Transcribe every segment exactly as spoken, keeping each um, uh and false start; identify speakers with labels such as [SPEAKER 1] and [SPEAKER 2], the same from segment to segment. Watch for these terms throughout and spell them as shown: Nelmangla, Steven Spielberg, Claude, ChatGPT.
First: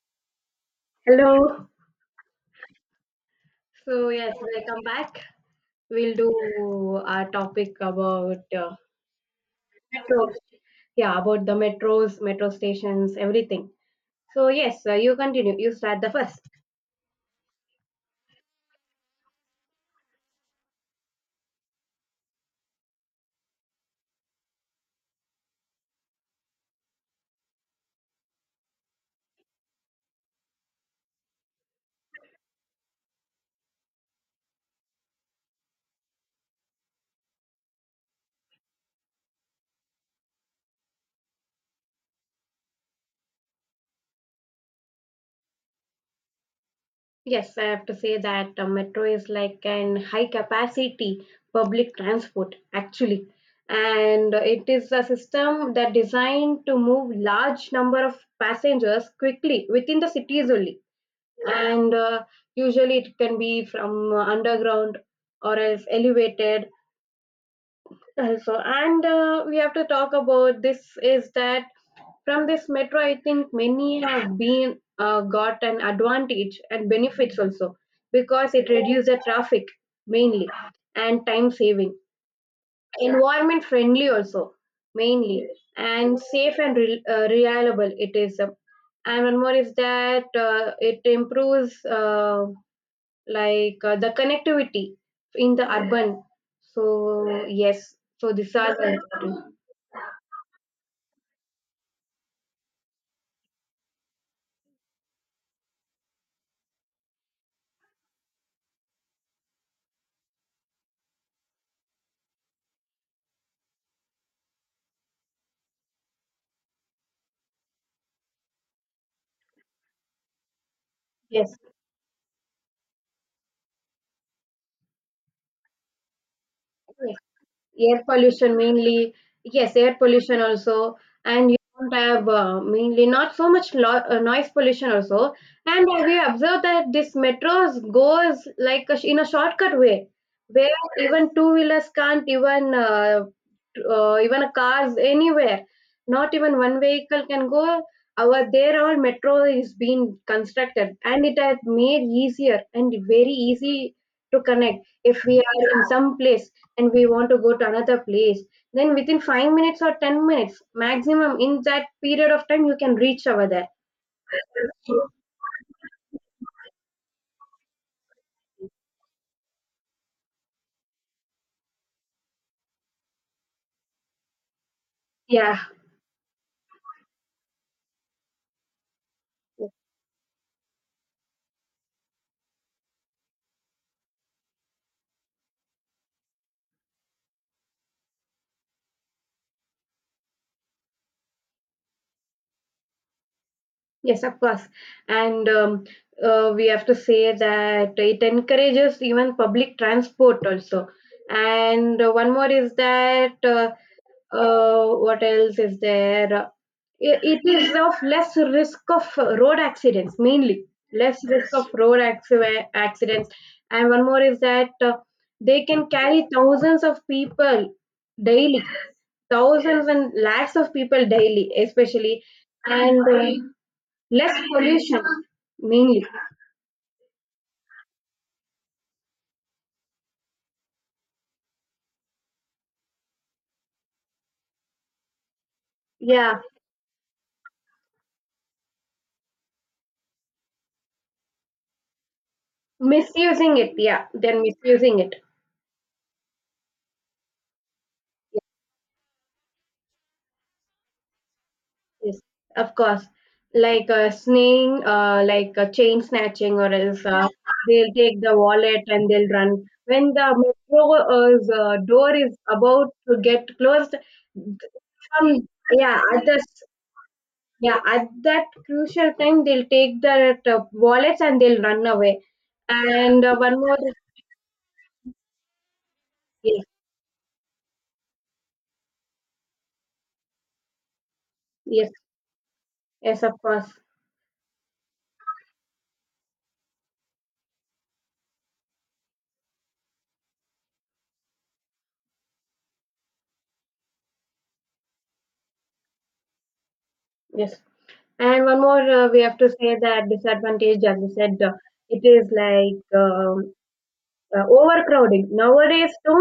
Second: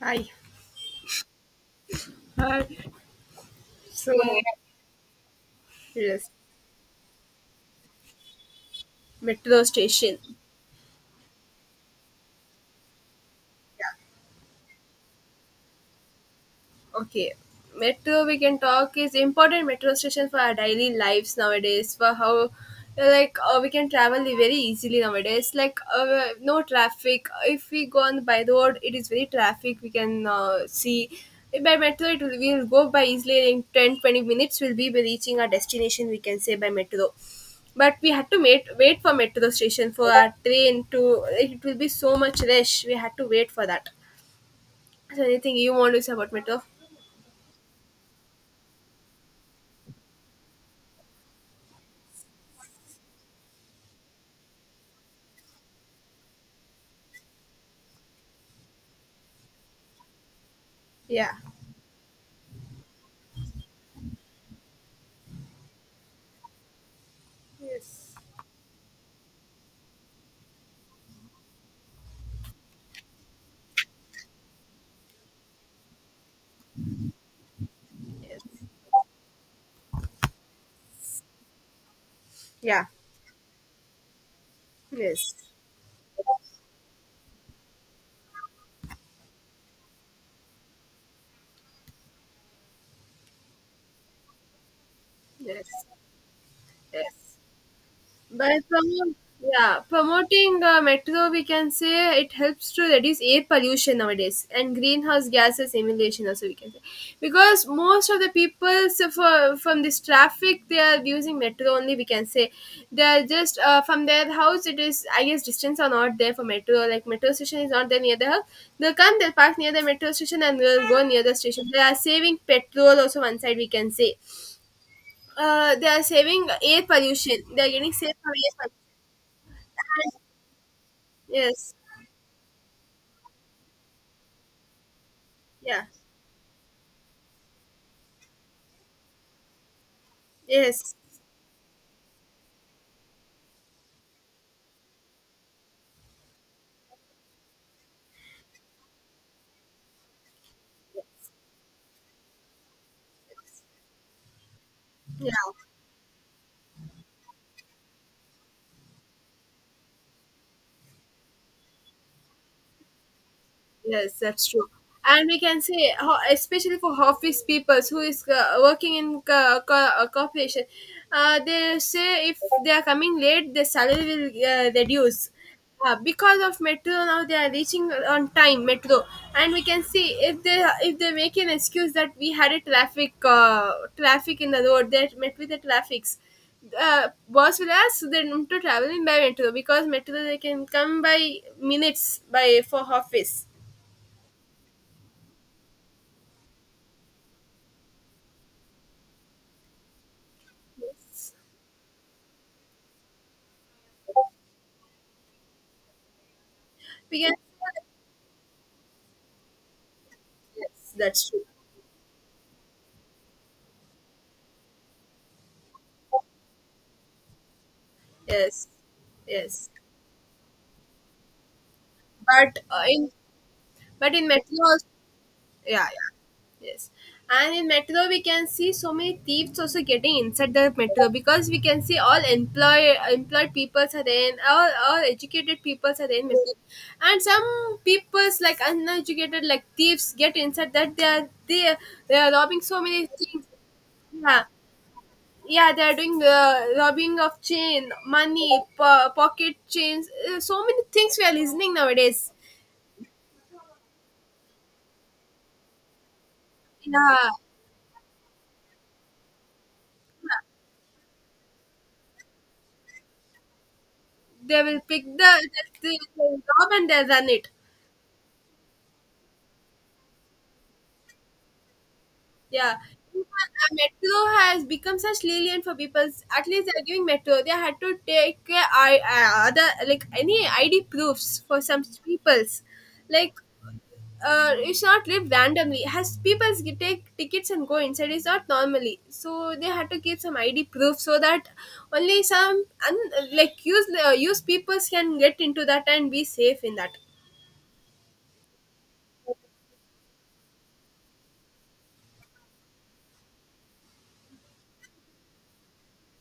[SPEAKER 1] Hi.
[SPEAKER 2] Hello.
[SPEAKER 1] Hi. Yeah.
[SPEAKER 2] So
[SPEAKER 1] So,
[SPEAKER 2] yes, welcome back. We'll
[SPEAKER 1] yes,
[SPEAKER 2] do our topic about uh,
[SPEAKER 1] metro station.
[SPEAKER 2] metros. Yeah, about the metros, metro stations, everything. So yes, uh, you continue. You start the first.
[SPEAKER 1] Okay, metro we can talk is important metro station for our daily lives nowadays. For how like uh, we can travel very easily nowadays. Like uh, no traffic. If we go on by the road, it is very traffic. We can uh, see. By metro, it will will go by easily in ten twenty minutes. We'll be reaching our destination, we can say, by metro, but we had to wait wait for metro station for our train to it will be so much rush, we had to wait for that. So anything you want to say about metro?
[SPEAKER 2] Yes, I have to say that uh, metro is like an high capacity public transport actually, and it is a system that designed to move large number of passengers quickly within the cities only,
[SPEAKER 1] Yeah.
[SPEAKER 2] and uh, usually it can be from uh, underground or else elevated
[SPEAKER 1] Yes.
[SPEAKER 2] also. And uh, we have to talk about this is that from this metro, I think many have been uh, got an advantage and benefits also,
[SPEAKER 1] Yes.
[SPEAKER 2] because it reduces the traffic mainly, and time saving,
[SPEAKER 1] Yeah.
[SPEAKER 2] environment friendly also
[SPEAKER 1] Yes.
[SPEAKER 2] mainly, and safe and re- uh, reliable it is, uh, and one more is that uh, it improves, uh, like uh, the connectivity in the
[SPEAKER 1] Yes.
[SPEAKER 2] urban.
[SPEAKER 1] Yes.
[SPEAKER 2] So yes, so these
[SPEAKER 1] By
[SPEAKER 2] are the
[SPEAKER 1] promo
[SPEAKER 2] important.
[SPEAKER 1] yeah, promoting uh, metro, we can say it helps to reduce air pollution nowadays, and greenhouse gases emulation also, we can say, because most of the people so for, from this traffic they are using metro only, we can say. They are just uh, from their house, it is I guess distance are not there for metro, like metro station is not there near the house. They'll come, they'll park near the metro station, and they'll go near the
[SPEAKER 2] Yes.
[SPEAKER 1] station. They are saving petrol also one side, we can say. Uh, they are saving air pollution, they are getting
[SPEAKER 2] Air
[SPEAKER 1] saved from air
[SPEAKER 2] pollution
[SPEAKER 1] pollution.
[SPEAKER 2] mainly. Yes, air pollution also. And you
[SPEAKER 1] Yes.
[SPEAKER 2] don't have, uh, mainly, not so much lo- uh, noise pollution also. And
[SPEAKER 1] Yeah.
[SPEAKER 2] uh, we observe that this metros goes like a sh- in a shortcut way where
[SPEAKER 1] Yes.
[SPEAKER 2] even two wheelers can't even uh, uh, even a cars anywhere, not even one vehicle can go. Our there, our metro is being constructed, and it has made easier and very easy to connect if
[SPEAKER 1] Yeah.
[SPEAKER 2] we are in some place and we want to go to another place. Then within five minutes or ten minutes maximum, in that period of time, you can reach over there.
[SPEAKER 1] Yes, that's true. And we can say, ho- especially for office people who is uh, working in co- co- uh, corporation, uh, they say if they are coming late, their salary will uh, reduce.
[SPEAKER 2] Yeah.
[SPEAKER 1] Uh, because of metro now they are reaching on time metro, and we can see if they if they make an excuse that we had a traffic uh, traffic in the road, that met with the traffics. Uh, boss will ask them to travel in by metro, because metro they can come by minutes by for office.
[SPEAKER 2] Yes, of course. And um, uh, we have to say that it encourages even public transport also.
[SPEAKER 1] Yes.
[SPEAKER 2] And uh, one more is that uh, uh, what else is there.
[SPEAKER 1] We
[SPEAKER 2] I-
[SPEAKER 1] can,
[SPEAKER 2] it is of less risk of uh, road accidents mainly.
[SPEAKER 1] yes,
[SPEAKER 2] Less
[SPEAKER 1] that's true.
[SPEAKER 2] risk of road acci- accidents. And one more is that uh, they can carry thousands of people daily.
[SPEAKER 1] Yes, yes.
[SPEAKER 2] Thousands and lakhs of people daily especially.
[SPEAKER 1] But uh,
[SPEAKER 2] And
[SPEAKER 1] in
[SPEAKER 2] uh,
[SPEAKER 1] but in
[SPEAKER 2] less
[SPEAKER 1] metro, also,
[SPEAKER 2] pollution
[SPEAKER 1] yeah,
[SPEAKER 2] mainly.
[SPEAKER 1] yeah, yes. And in metro, we can see so many thieves also getting inside the metro, because we can see all employ employed peoples are in, all all educated peoples are in
[SPEAKER 2] Yeah,
[SPEAKER 1] metro, and some peoples like uneducated like thieves get inside that they are they are, they are robbing so many things.
[SPEAKER 2] misusing it. Yeah, they're
[SPEAKER 1] Yeah,
[SPEAKER 2] misusing it.
[SPEAKER 1] yeah, they're doing uh, robbing of chain money po- pocket chains, uh, so many things we are listening
[SPEAKER 2] Yes,
[SPEAKER 1] nowadays.
[SPEAKER 2] of course. Like uh, sneaking, uh, like uh, chain snatching, or else uh,
[SPEAKER 1] Yeah,
[SPEAKER 2] they'll take the wallet and they'll run. When the metro's uh, uh, door is about to get closed, th-
[SPEAKER 1] they will pick
[SPEAKER 2] some,
[SPEAKER 1] the, the,
[SPEAKER 2] yeah, at the
[SPEAKER 1] the,
[SPEAKER 2] s-
[SPEAKER 1] rob and they run it.
[SPEAKER 2] yeah, at that crucial time, they'll take the uh, wallets and they'll run away.
[SPEAKER 1] Yeah.
[SPEAKER 2] And uh, one
[SPEAKER 1] uh,
[SPEAKER 2] more,
[SPEAKER 1] Metro has become such lenient for people. At
[SPEAKER 2] yes,
[SPEAKER 1] least they're giving Metro. They had to take uh, I, uh, other like any I D proofs for some
[SPEAKER 2] yes,
[SPEAKER 1] peoples.
[SPEAKER 2] yes,
[SPEAKER 1] Like
[SPEAKER 2] of course,
[SPEAKER 1] uh, you should not live randomly. Has peoples get- take tickets and go inside is not normally. So they had to give some I D proof so that only some un, like use uh, use peoples can get into that and be safe in that.
[SPEAKER 2] yes. And one more, uh, we have to say that disadvantage, as you said, uh, it is like. um Uh, overcrowding nowadays too,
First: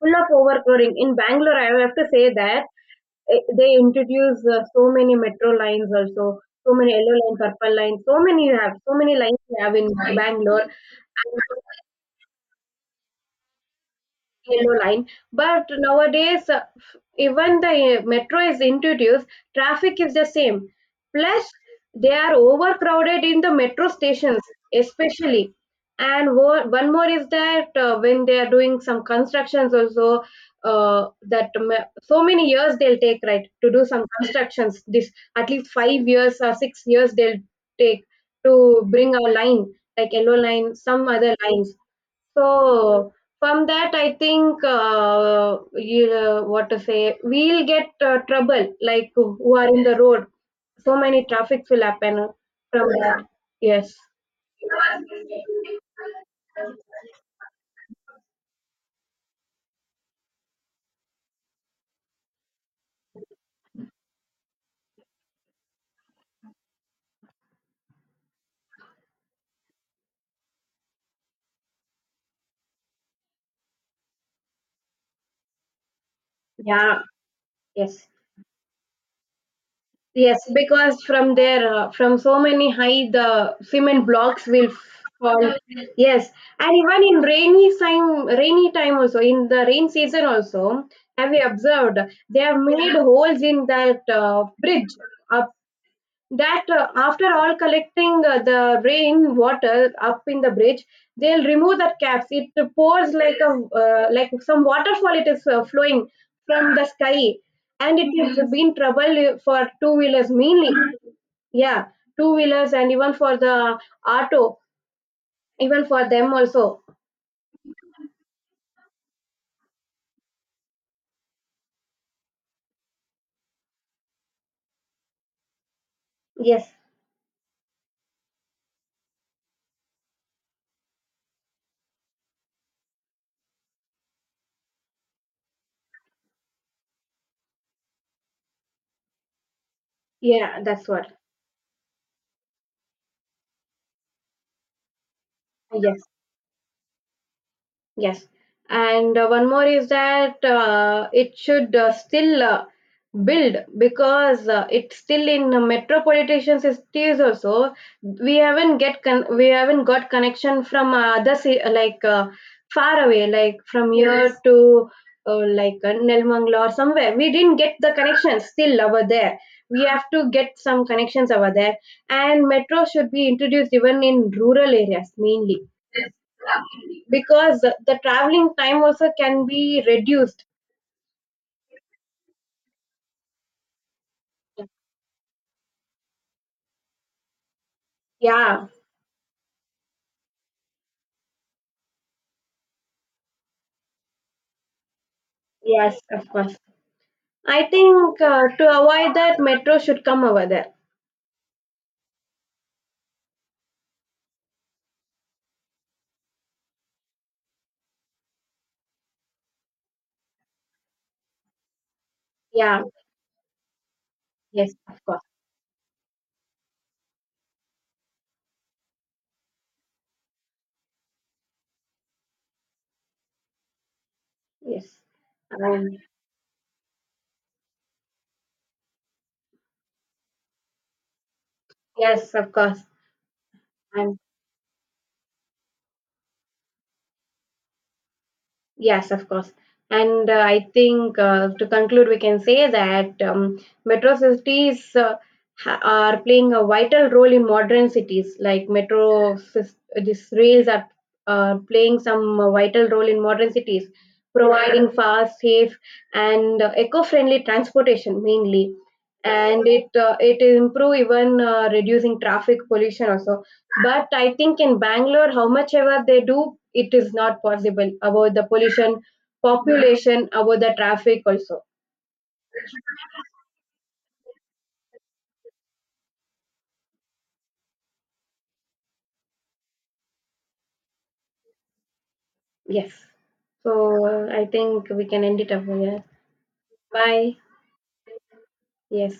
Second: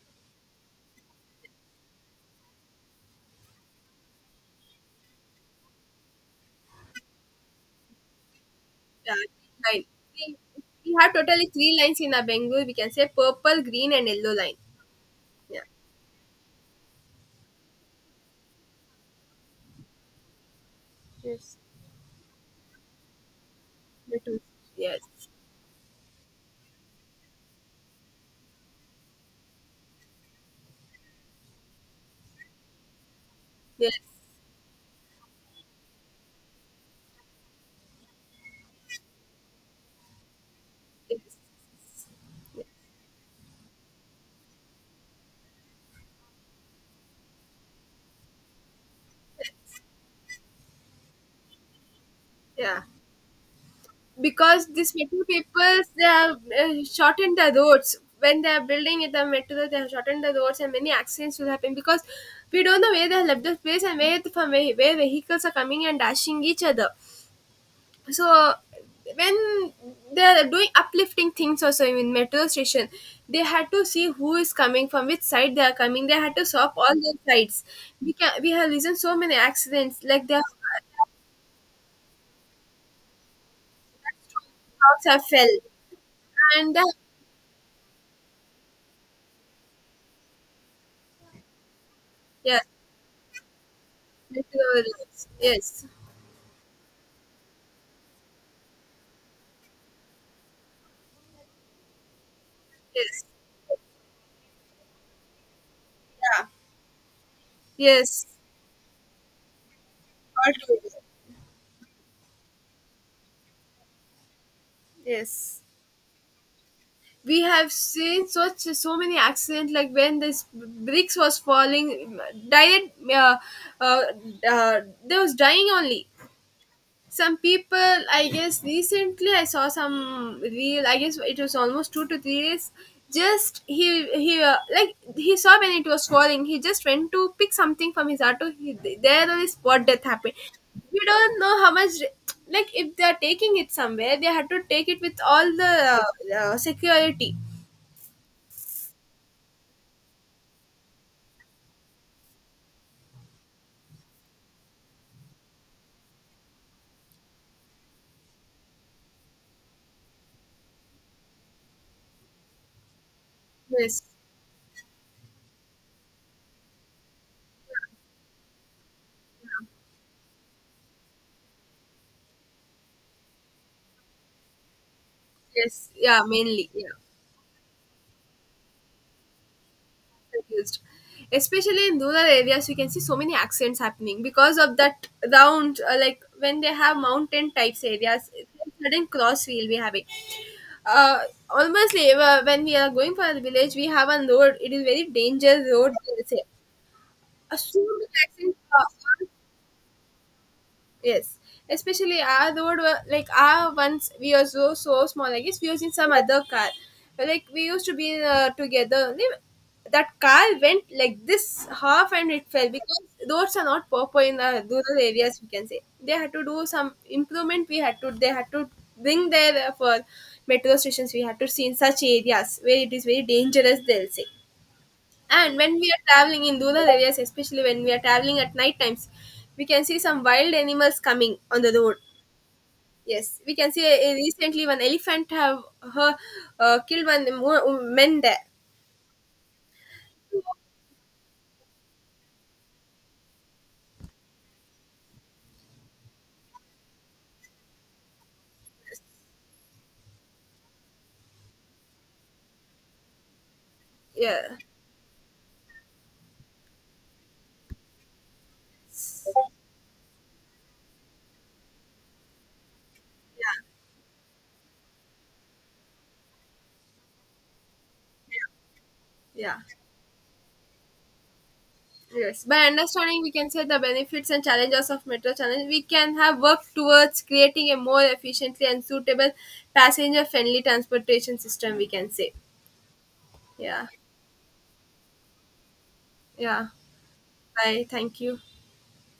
[SPEAKER 2] full of overcrowding in Bangalore, I have to say that. Eh, they introduce uh, so many metro lines also. So many yellow line, purple line, so many you have, so
[SPEAKER 1] Yeah,
[SPEAKER 2] many lines you have
[SPEAKER 1] line.
[SPEAKER 2] in
[SPEAKER 1] We,
[SPEAKER 2] Bangalore.
[SPEAKER 1] we have totally three lines in our Bengal. We can say purple, green, and yellow line.
[SPEAKER 2] Yellow line.
[SPEAKER 1] Yeah,
[SPEAKER 2] But nowadays, uh, f- even the uh, metro is introduced, traffic is the same. Plus,
[SPEAKER 1] yes,
[SPEAKER 2] they are overcrowded in the metro
[SPEAKER 1] the
[SPEAKER 2] stations,
[SPEAKER 1] two. Yes,
[SPEAKER 2] especially. And wo- one more is that uh, when they are doing some constructions also, uh, that ma- so many years they'll take, right, to do
[SPEAKER 1] yes,
[SPEAKER 2] some constructions. This, at least five years or six years they'll take to bring a line, like yellow line, some other
[SPEAKER 1] yes.
[SPEAKER 2] lines. So from that, I think, uh, you know, what to say. We'll get uh, trouble, like who who are in the road. So many traffics will happen
[SPEAKER 1] Yeah,
[SPEAKER 2] from, yeah, that. Yes,
[SPEAKER 1] because these metro people they have uh, shortened the roads when they are building it, the metro. They have shortened the roads, and many accidents will happen because we don't know where they have left the space, and where from where, where vehicles are coming and dashing each other. So when they're doing uplifting things also in metro station, they had to see who is coming from which side they are coming, they had to stop all
[SPEAKER 2] yeah,
[SPEAKER 1] the sides.
[SPEAKER 2] yes,
[SPEAKER 1] We can, we have listened so many accidents like their
[SPEAKER 2] yes, because
[SPEAKER 1] house
[SPEAKER 2] from there, uh, from so many high, the cement blocks will
[SPEAKER 1] have fell,
[SPEAKER 2] fall. Yes, and
[SPEAKER 1] and uh,
[SPEAKER 2] even in rainy time, rainy time also, in the rain season also, have you observed they have
[SPEAKER 1] yeah,
[SPEAKER 2] made holes in that uh,
[SPEAKER 1] metro,
[SPEAKER 2] bridge?
[SPEAKER 1] yes,
[SPEAKER 2] That, uh, after all collecting uh, the rain water up in the bridge, they'll remove that caps. It
[SPEAKER 1] yes,
[SPEAKER 2] pours
[SPEAKER 1] yes,
[SPEAKER 2] like a, uh, like some waterfall, it is uh, flowing
[SPEAKER 1] yeah,
[SPEAKER 2] from the sky. And it
[SPEAKER 1] yes,
[SPEAKER 2] has been trouble for two wheelers
[SPEAKER 1] all
[SPEAKER 2] mainly.
[SPEAKER 1] together.
[SPEAKER 2] Yeah, two wheelers and even for the auto,
[SPEAKER 1] Yes,
[SPEAKER 2] even for them also.
[SPEAKER 1] we have seen such so many accidents like when this bricks was falling direct uh, uh, uh, they was dying only.
[SPEAKER 2] Yes.
[SPEAKER 1] Some people I guess recently I saw some real, I guess it was almost two to three days. Just he he uh, like he saw when it was falling, he just went to pick something from his auto, he, there only spot death happened.
[SPEAKER 2] Yeah, that's
[SPEAKER 1] We
[SPEAKER 2] what.
[SPEAKER 1] don't know how much, like if they are taking it somewhere, they had to take it with all the uh,
[SPEAKER 2] Yes.
[SPEAKER 1] uh, security.
[SPEAKER 2] Yes, and uh, one more is that uh, it should uh, still uh, build, because uh, it's still in uh, metropolitan cities also. We haven't get con- we haven't got connection from uh, other ci- like uh, far away, like from
[SPEAKER 1] Yes,
[SPEAKER 2] here to uh, like uh, Nelmangla or somewhere. We didn't get the connections still over there. We have to get some connections over there, and metro should be introduced even in rural areas mainly,
[SPEAKER 1] yes, yeah, mainly, yeah,
[SPEAKER 2] because the the traveling time also can be reduced.
[SPEAKER 1] confused. Especially in rural areas, you can see so many accidents happening because
[SPEAKER 2] Yeah.
[SPEAKER 1] of that round, uh, like when they have mountain types areas,
[SPEAKER 2] Yeah,
[SPEAKER 1] sudden cross we'll be having. Uh, Almost like, uh, when we are going for a village, we have a road. It is very dangerous road,
[SPEAKER 2] yes,
[SPEAKER 1] they
[SPEAKER 2] of
[SPEAKER 1] say.
[SPEAKER 2] course.
[SPEAKER 1] Uh,
[SPEAKER 2] I
[SPEAKER 1] so many
[SPEAKER 2] think, uh,
[SPEAKER 1] accidents.
[SPEAKER 2] to avoid
[SPEAKER 1] Uh,
[SPEAKER 2] that, metro should come over there.
[SPEAKER 1] Yes, especially our road were like our once we are so so small. I guess we was in some other car, but, like we used to be uh, together. Li- That car went like this half and it fell
[SPEAKER 2] Yeah,
[SPEAKER 1] because roads are not proper in the
[SPEAKER 2] yes,
[SPEAKER 1] rural
[SPEAKER 2] of course.
[SPEAKER 1] areas, we can say. They had to do some improvement. We had to they had to bring their uh, for metro stations. We had to see in such areas where it is very dangerous, they'll say.
[SPEAKER 2] Yes,
[SPEAKER 1] And when we
[SPEAKER 2] um,
[SPEAKER 1] are traveling in rural areas, especially when we are traveling at night times, we can see some wild animals coming on the road.
[SPEAKER 2] yes, of course.
[SPEAKER 1] Yes, we can see uh, recently one elephant have her uh, killed one mo- men there.
[SPEAKER 2] Yes, of course. And uh, I think uh, to conclude, we can say that, um, metro cities uh, ha- are playing a vital role in modern cities. Like metro sys- these rails are uh, playing some uh, vital role in modern cities,
[SPEAKER 1] Yeah,
[SPEAKER 2] providing fast, safe, and uh, eco-friendly transportation mainly. And it, uh, it improve even uh, reducing traffic pollution also,
[SPEAKER 1] yeah,
[SPEAKER 2] but I think in Bangalore, how much ever they do, it is not possible about the pollution,
[SPEAKER 1] yeah.
[SPEAKER 2] population, about the traffic also.
[SPEAKER 1] Yes. By understanding, we can say the benefits and challenges of metro challenge, we can have worked towards creating a more efficiently and suitable passenger-friendly transportation system, we can say,
[SPEAKER 2] Yes.
[SPEAKER 1] yeah,
[SPEAKER 2] So I think we can end it up here.
[SPEAKER 1] yeah.
[SPEAKER 2] Bye.
[SPEAKER 1] Bye. Thank you.
[SPEAKER 2] Yes.